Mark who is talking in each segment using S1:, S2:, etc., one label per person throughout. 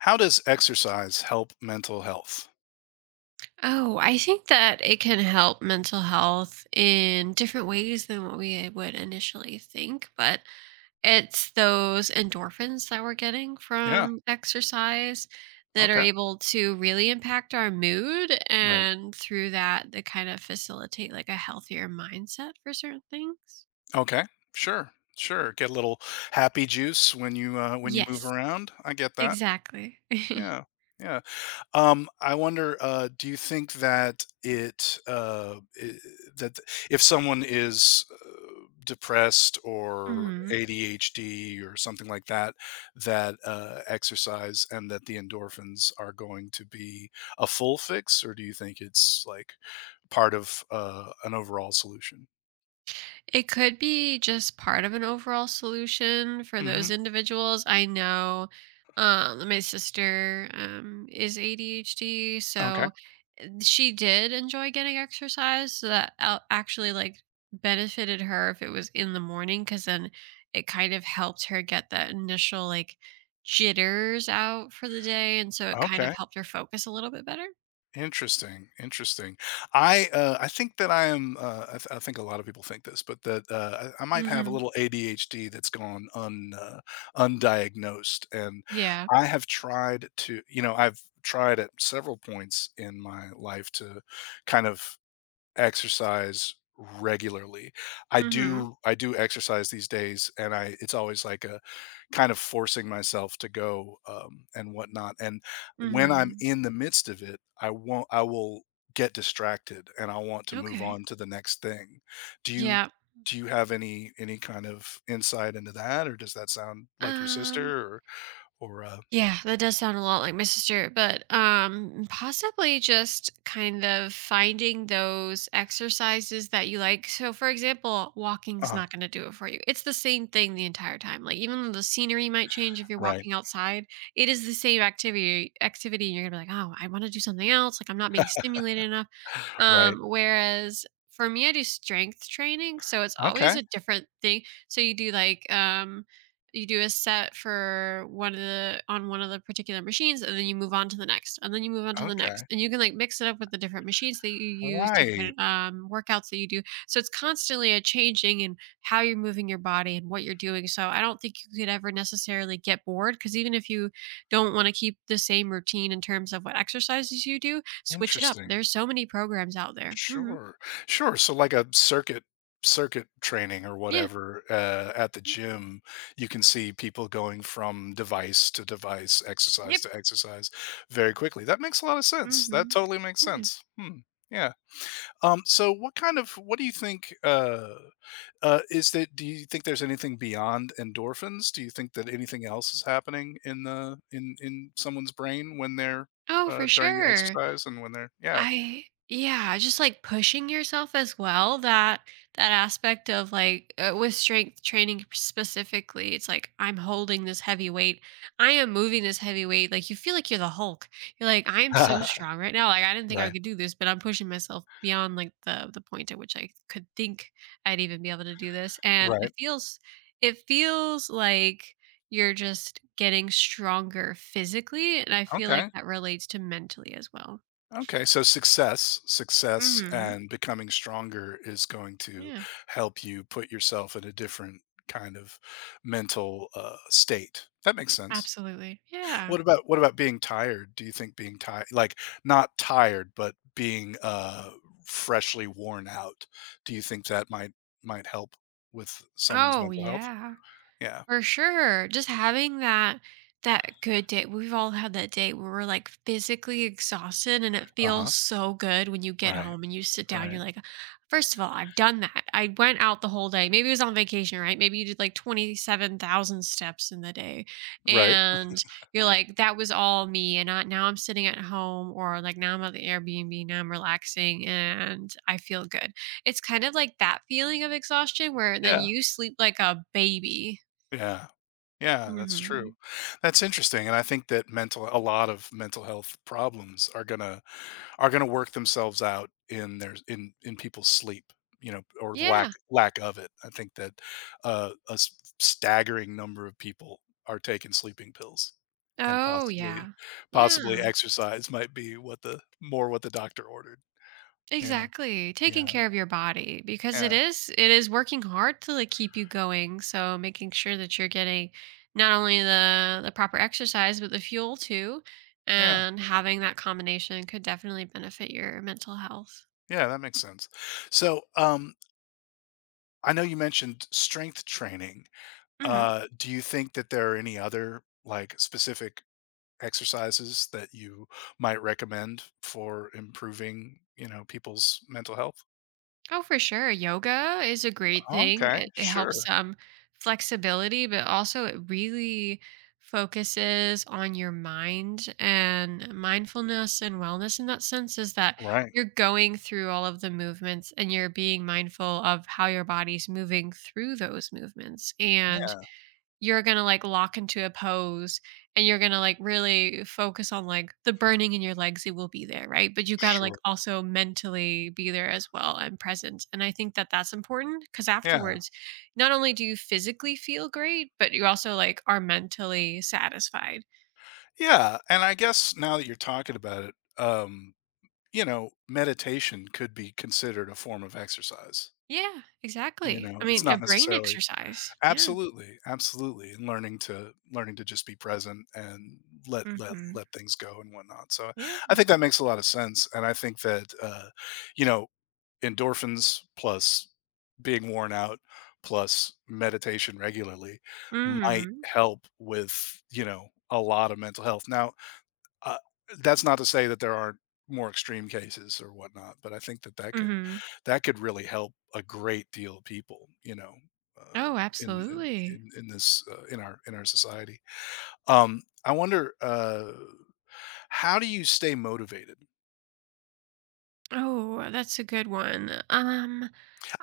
S1: How does exercise help mental health?
S2: Oh, I think that it can help mental health in different ways than what we would initially think, but it's those endorphins that we're getting
S1: Yeah.
S2: from exercise that are
S1: Okay.
S2: able to really impact our mood
S1: Right.
S2: and through that they kind of facilitate like a healthier mindset for certain things.
S1: Okay. Sure. Sure. Get a little happy juice when you move
S2: Yes,
S1: around. I get that.
S2: exactly.
S1: Yeah. Yeah. I wonder. Do you think that i- that if someone is depressed or
S2: Mhm.
S1: ADHD or something like that, that exercise and that the endorphins are going to be a full fix, or do you think it's like part of, an overall solution?
S2: It could be just part of an overall solution for
S1: Mhm.
S2: those individuals. I know my sister is ADHD,
S1: Okay.
S2: so she did enjoy getting exercise. So actually like benefited her if it was in the morning, because then it kind of helped her get that initial like jitters out for the day, and so it kind
S1: Okay.
S2: of helped her focus a little bit better.
S1: Interesting, interesting. I think that I am. I think a lot of people think this, but that, I might have a
S2: Hmm.
S1: little ADHD that's gone un undiagnosed, and
S2: Yeah.
S1: I have tried to I've tried at several points in my life to kind of exercise regularly. I
S2: Hmm.
S1: do I do exercise these days, and I it's always like a kind of forcing myself to go and whatnot. And when I'm
S2: Hmm.
S1: in the midst of it, I won't. I will get distracted, and I want to move
S2: Okay.
S1: on to the next thing. Do you
S2: Yeah.
S1: do you have any kind of insight into that, or does that sound like your
S2: Um.
S1: sister, or
S2: Yeah, that does sound a lot like my sister, but possibly just kind of finding those exercises that you like. So for example, walking's
S1: uh
S2: not going to do it for you. It's the same thing the entire time. Like even though the scenery might change if you're
S1: right,
S2: walking outside, it is the same activity and you're going to be like, "Oh, I want to do something else. Like I'm not being stimulated enough."
S1: right?
S2: Whereas for me, I do strength training, so it's always
S1: Okay,
S2: a different thing. So you do like you do a set for one of the on one of the particular machines and then you move on to the next and then you move on to the
S1: okay,
S2: next, and you can like mix it up with the different machines that you use,
S1: right.
S2: different workouts that you do, so it's constantly a changing in how you're moving your body and what you're doing, so I don't think you could ever necessarily get bored because even if you don't want to keep the same routine in terms of what exercises you do. Switch it up.
S1: Interesting.
S2: There's so many programs out there. Mhm.
S1: Sure. Sure. So like a circuit training or
S2: Yeah.
S1: whatever at the
S2: Yeah.
S1: gym, you can see people going from device to device, exercise
S2: Yep.
S1: to exercise very quickly. That makes a lot of sense. That
S2: Mhm.
S1: totally makes
S2: Yeah.
S1: sense. Hmm. Yeah. So what kind of what do you think is that do you think there's anything beyond endorphins? Do you think that anything else is happening in the in someone's brain when they're
S2: Oh, for
S1: during the
S2: sure.
S1: exercise and when they're yeah.
S2: I yeah, just like pushing yourself as well. That aspect of with strength training specifically, it's like I'm holding this heavy weight. I am moving this heavy weight. Like you feel like you're the Hulk. You're like I am so strong right now. Like I didn't think I
S1: Right.
S2: could do this, but I'm pushing myself beyond like the point at which I could think I'd even be able to do this. And
S1: Right.
S2: it feels like you're just getting stronger physically, and I feel like
S1: Okay.
S2: that relates to mentally as well.
S1: Okay. So success, success
S2: Mhm.
S1: and becoming stronger is going to
S2: Yeah,
S1: help you put yourself in a different kind of mental state. That makes sense.
S2: absolutely. Yeah.
S1: What about being tired? Do you think being tired like not tired but being freshly worn out, do you think that might help with someone's
S2: Oh,
S1: mental health?
S2: yeah.
S1: Yeah.
S2: For sure. Just having that good day. We've all had that day where we're like physically exhausted and it feels
S1: Uh-huh.
S2: so good when you get
S1: Right.
S2: home and you sit down,
S1: Right.
S2: you're like, first of all, I've done that. I went out the whole day. Maybe it was on vacation, right? Maybe you did like 27,000 steps in the day.
S1: Right.
S2: And you're like, that was all me. And now I'm sitting at home, or like now I'm at the Airbnb, now I'm relaxing and I feel good. It's kind of like that feeling of exhaustion where then
S1: Yeah.
S2: you sleep like a baby.
S1: Yeah. Yeah, that's true.
S2: Mhm.
S1: That's interesting, and I think that mental a lot of mental health problems are gonna work themselves out in their in people's sleep, you know, or lack
S2: Yeah.
S1: lack of it. I think that a staggering number of people are taking sleeping pills, and
S2: Oh,
S1: possibly
S2: yeah.
S1: possibly
S2: Yeah,
S1: exercise might be what the doctor ordered. Yeah,
S2: exactly. Taking
S1: yeah,
S2: care of your body because
S1: yeah,
S2: it is working hard to, like, keep you going, so making sure that you're getting not only the proper exercise, but the fuel too,
S1: yeah,
S2: and having that combination could definitely benefit your mental health.
S1: yeah. That makes sense. So, I know you mentioned strength training.
S2: Mhm.
S1: Do you think that there are any other like specific exercises that you might recommend for improving, you know, people's mental health?
S2: Oh, for sure. Yoga is a great thing.
S1: Okay,
S2: It helps
S1: sure.
S2: some flexibility, but also it really focuses on your mind, and mindfulness and wellness in that sense is that
S1: Right.
S2: you're going through all of the movements and you're being mindful of how your body's moving through those movements. And
S1: Yeah,
S2: you're gonna, like, lock into a pose, and you're gonna, like, really focus on, like, the burning in your legs, it will be there, right? But you gotta, like,
S1: sure.
S2: also mentally be there as well and present, and I think that that's important because
S1: Yeah.
S2: afterwards, not only do you physically feel great, but you also, like, are mentally satisfied.
S1: Yeah, and I guess now that you're talking about it, you know, meditation could be considered a form of exercise.
S2: Yeah,
S1: You
S2: exactly. I
S1: know, it's
S2: mean, a
S1: not
S2: brain
S1: necessarily
S2: exercise. Yeah.
S1: absolutely, absolutely, and learning to just be present and let let
S2: Mhm.
S1: let things go and whatnot. So
S2: Yeah.
S1: I think that makes a lot of sense, and I think that you know endorphins plus being worn out plus meditation regularly might
S2: Mhm.
S1: help with you know a lot of mental health. Now uh, that's not to say that there aren't more extreme cases or whatnot, but I think that that could
S2: Mhm.
S1: that could really help a great deal of people, you know, uh,
S2: Oh,
S1: in, in
S2: absolutely.
S1: in in this in our society. I wonder how do you stay motivated?
S2: Oh, that's a good one.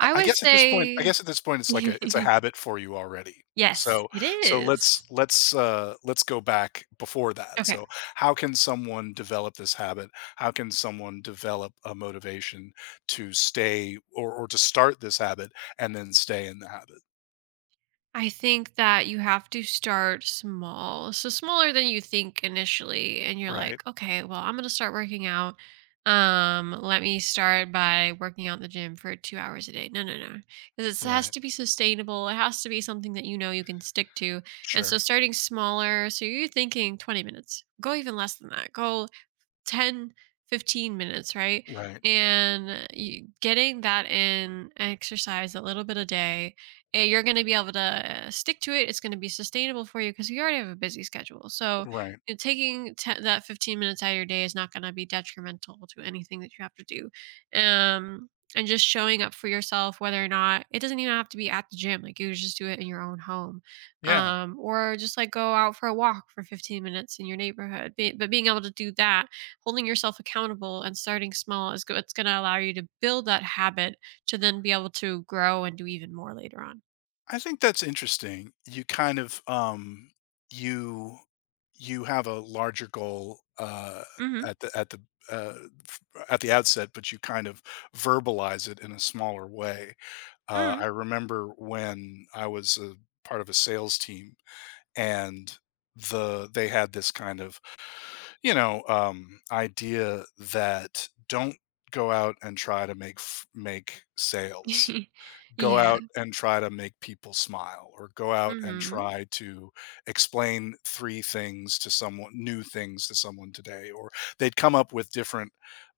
S1: I I
S2: would
S1: guess at this point I
S2: say
S1: guess at this point, it's like a it's a habit for you already.
S2: yes,
S1: So
S2: it is.
S1: let's go back before that.
S2: Okay.
S1: So how can someone develop this habit? How can someone develop a motivation to stay or to start this habit and then stay in the habit?
S2: I think that you have to start small. So smaller than you think initially and you're
S1: Right,
S2: like, "Okay, well, I'm going to start working out. Let me start by working out in the gym for 2 hours a day." No, no, no. Cuz it has
S1: right.
S2: to be sustainable. It has to be something that you know you can stick to. And so
S1: Sure.
S2: starting smaller, so you're thinking 20 minutes. Go even less than that. Go 10, 15 minutes, right?
S1: Right,
S2: And getting that in exercise a little bit a day, you're going to be able to stick to it. It's going to be sustainable for you because you already have a busy schedule, so
S1: right.
S2: you know, taking that 15 minutes out of your day is not going to be detrimental to anything that you have to do, um and just showing up for yourself, whether or not it doesn't even have to be at the gym, like you just do it in your own home,
S1: Yeah.
S2: or just like go out for a walk for 15 minutes in your neighborhood. But being able to do that, holding yourself accountable and starting small it's going to allow you to build that habit, to then be able to grow and do even more later on.
S1: I think that's interesting. You kind of you you have a larger goal
S2: Mhm.
S1: at uh at the outset, but you kind of verbalize it in a smaller way. I
S2: Mm.
S1: remember when I was a part of a sales team and they had this kind of, you know, idea that don't go out and try to make sales, go
S2: Yeah.
S1: out and try to make people smile or go out and
S2: Mhm.
S1: try to explain three things to someone new things to someone today, or they'd come up with different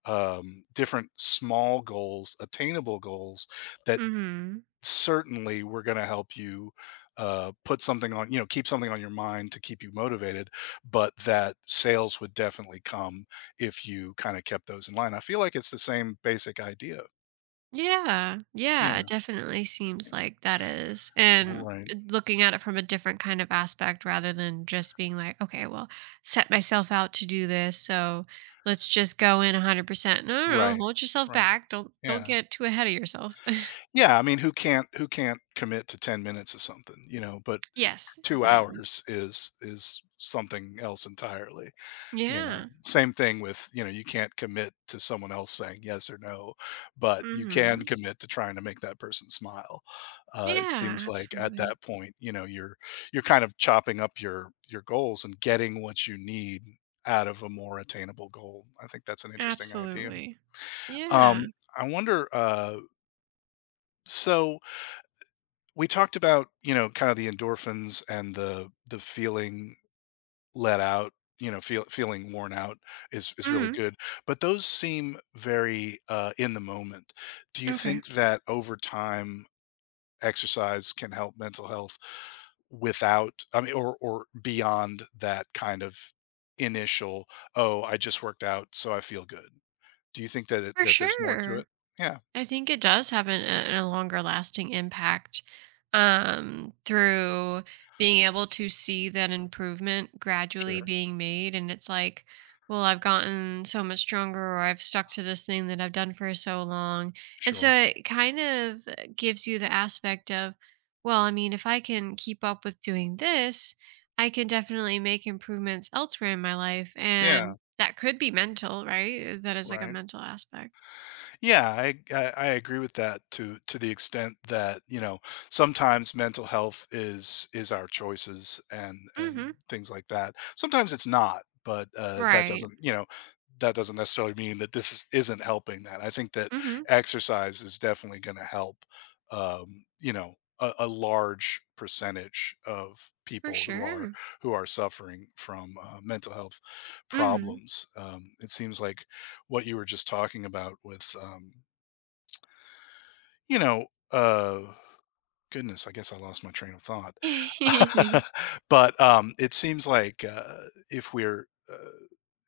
S1: different small goals, attainable goals that
S2: Mhm.
S1: certainly were going to help you put something on you know keep something on your mind to keep you motivated but that sales would definitely come if you kind of kept those in line. I feel like it's the same basic idea.
S2: Yeah. Yeah, it
S1: Yeah,
S2: definitely seems like that is. And
S1: right,
S2: looking at it from a different kind of aspect, rather than just being like, okay, well, set myself out to do this, so let's just go in 100%. No, no, no,
S1: right,
S2: hold yourself
S1: right.
S2: back. Don't
S1: Yeah.
S2: get too ahead of yourself.
S1: Yeah, I mean, who can't commit to 10 minutes of something, you know, but
S2: Yes,
S1: 2
S2: exactly.
S1: hours is something else entirely, you know?
S2: Yeah.
S1: Same thing with, you know, you can't commit to someone else saying yes or no, but you can
S2: Mhm.
S1: commit to trying to make that person smile. It
S2: Yeah,
S1: seems like at
S2: absolutely.
S1: that point, you know, you're kind of chopping up your goals and getting what you need out of a more attainable goal. I think that's an interesting idea.
S2: Absolutely. Yeah.
S1: Um, I wonder, so we talked about you know kind of the endorphins and the feeling let out you know feeling worn out is really
S2: Mhm.
S1: good but those seem very in the moment. Do you
S2: Okay.
S1: think that over time exercise can help mental health without I mean or beyond that kind of initial oh I just worked out so I feel good? Do you think that
S2: For
S1: that there's more to it?
S2: sure.
S1: Yeah,
S2: I think it does have a longer lasting impact, through being able to see that improvement gradually
S1: sure,
S2: being made. And it's like, well, I've gotten so much stronger, or I've stuck to this thing that I've done for so long. And so
S1: sure,
S2: it kind of gives you the aspect of, well, I mean, if I can keep up with doing this, I can definitely make improvements elsewhere in my life.
S1: yeah,
S2: And that could be mental, right? That is like a
S1: right.
S2: mental aspect.
S1: Yeah, I agree with that to the extent that you know sometimes mental health is our choices and
S2: Hmm.
S1: things like that. Sometimes it's not, but that
S2: Right.
S1: doesn't you know that doesn't necessarily mean that this is, isn't helping. That I think that
S2: Mhm.
S1: exercise is definitely going to help. You know, a large percentage of
S2: For
S1: people
S2: sure.
S1: who are suffering from mental health
S2: Mhm.
S1: problems. It seems like what you were just talking about with you know uh goodness, I guess I lost my train of thought. But it seems like if we're uh,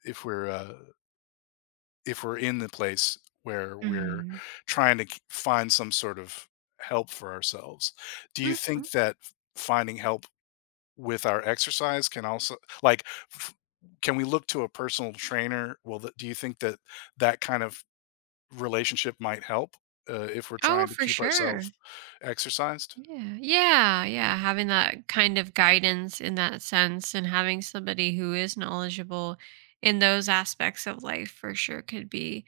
S1: if we're uh if we're in the place where we're
S2: Mm.
S1: trying to find some sort of help for ourselves, do you
S2: Mhm.
S1: think that finding help with our exercise can also like f- can we look to a personal trainer? Do you think that that kind of relationship might help, if we're
S2: Oh,
S1: trying to
S2: for
S1: keep ourselves
S2: sure.
S1: exercised?
S2: Yeah. Yeah, yeah, having that kind of guidance in that sense and having somebody who is knowledgeable in those aspects of life, for sure could be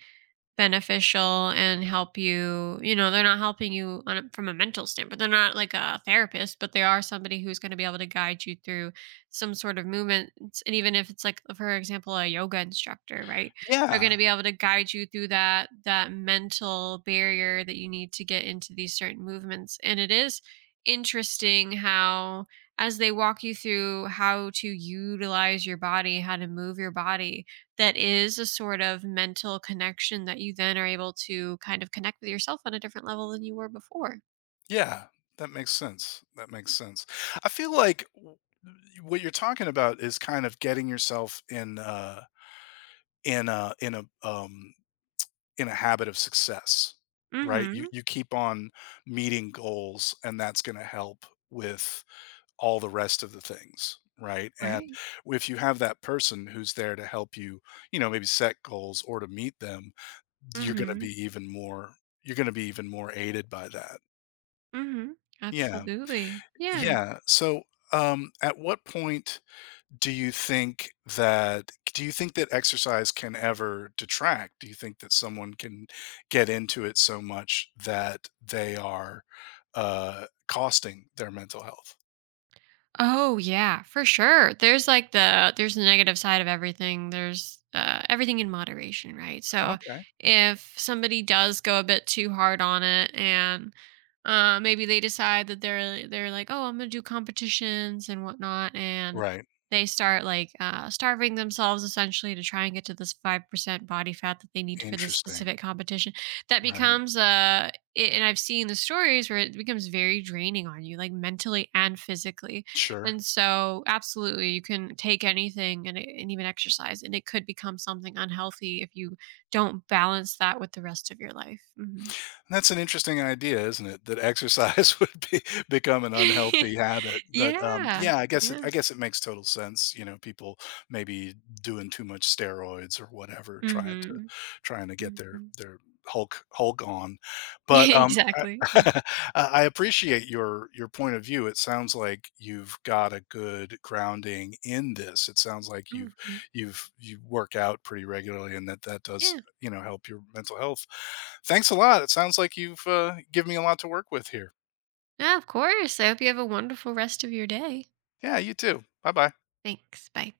S2: beneficial and help you. You know, they're not helping you on a, from a mental standpoint, they're not like a therapist, but they are somebody who's going to be able to guide you through some sort of movements. And even if it's like, for example, a yoga instructor, right, they're going
S1: Yeah,
S2: to be able to guide you through that mental barrier that you need to get into these certain movements, and it is interesting how as they walk you through how to utilize your body, how to move your body, that is a sort of mental connection that you then are able to kind of connect with yourself on a different level than you were before.
S1: yeah, that makes sense, that makes sense. I feel like w what you're talking about is kind of getting yourself in in a habit of success, right? You
S2: Mhm.
S1: you keep on meeting goals, and that's gonna help with all the rest of the things, right? And
S2: Right.
S1: if you have that person who's there to help you, you know, maybe set goals or to meet them, you're gonna be
S2: Mhm.
S1: even more you're gonna be even more aided by that.
S2: Mhm.
S1: Yeah,
S2: Absolutely. Yeah.
S1: yeah. So, at what point do you think that exercise can ever detract? Do you think that someone can get into it so much that they are, costing their mental health?
S2: Oh yeah, for sure. The there's the negative side of everything. There's everything in moderation, right? So
S1: Okay.
S2: if somebody does go a bit too hard on it, and maybe they decide that they're like, oh, I'm gonna do competitions and whatnot, and
S1: Right.
S2: they start like starving themselves essentially to try and get to this 5% body fat that they need for this
S1: Interesting.
S2: specific competition. That
S1: Right.
S2: becomes and I've seen the stories where it becomes very draining on you, like mentally and physically,
S1: Sure.
S2: and so, absolutely, you can take anything and even exercise, and it could become something unhealthy if you don't balance that with the rest of your life. Hmm.
S1: And that's an interesting idea, isn't it? That exercise would be become an unhealthy habit. But
S2: Yeah.
S1: yeah,
S2: Yeah.
S1: I guess it makes total sense. You know, people maybe doing too much steroids or whatever, trying to
S2: Hmm.
S1: trying to get
S2: Hmm.
S1: their Hulk on. But I,
S2: Exactly.
S1: I appreciate your point of view. It sounds like you've got a good grounding in this. It sounds like
S2: Hmm.
S1: you've you work out pretty regularly, and that does
S2: Yeah.
S1: you know help your mental health. Thanks a lot. It sounds like you've given me a lot to work with here.
S2: Yeah, of course. I hope you have a wonderful rest of your day.
S1: Yeah, you too. Bye bye.
S2: Thanks. Bye.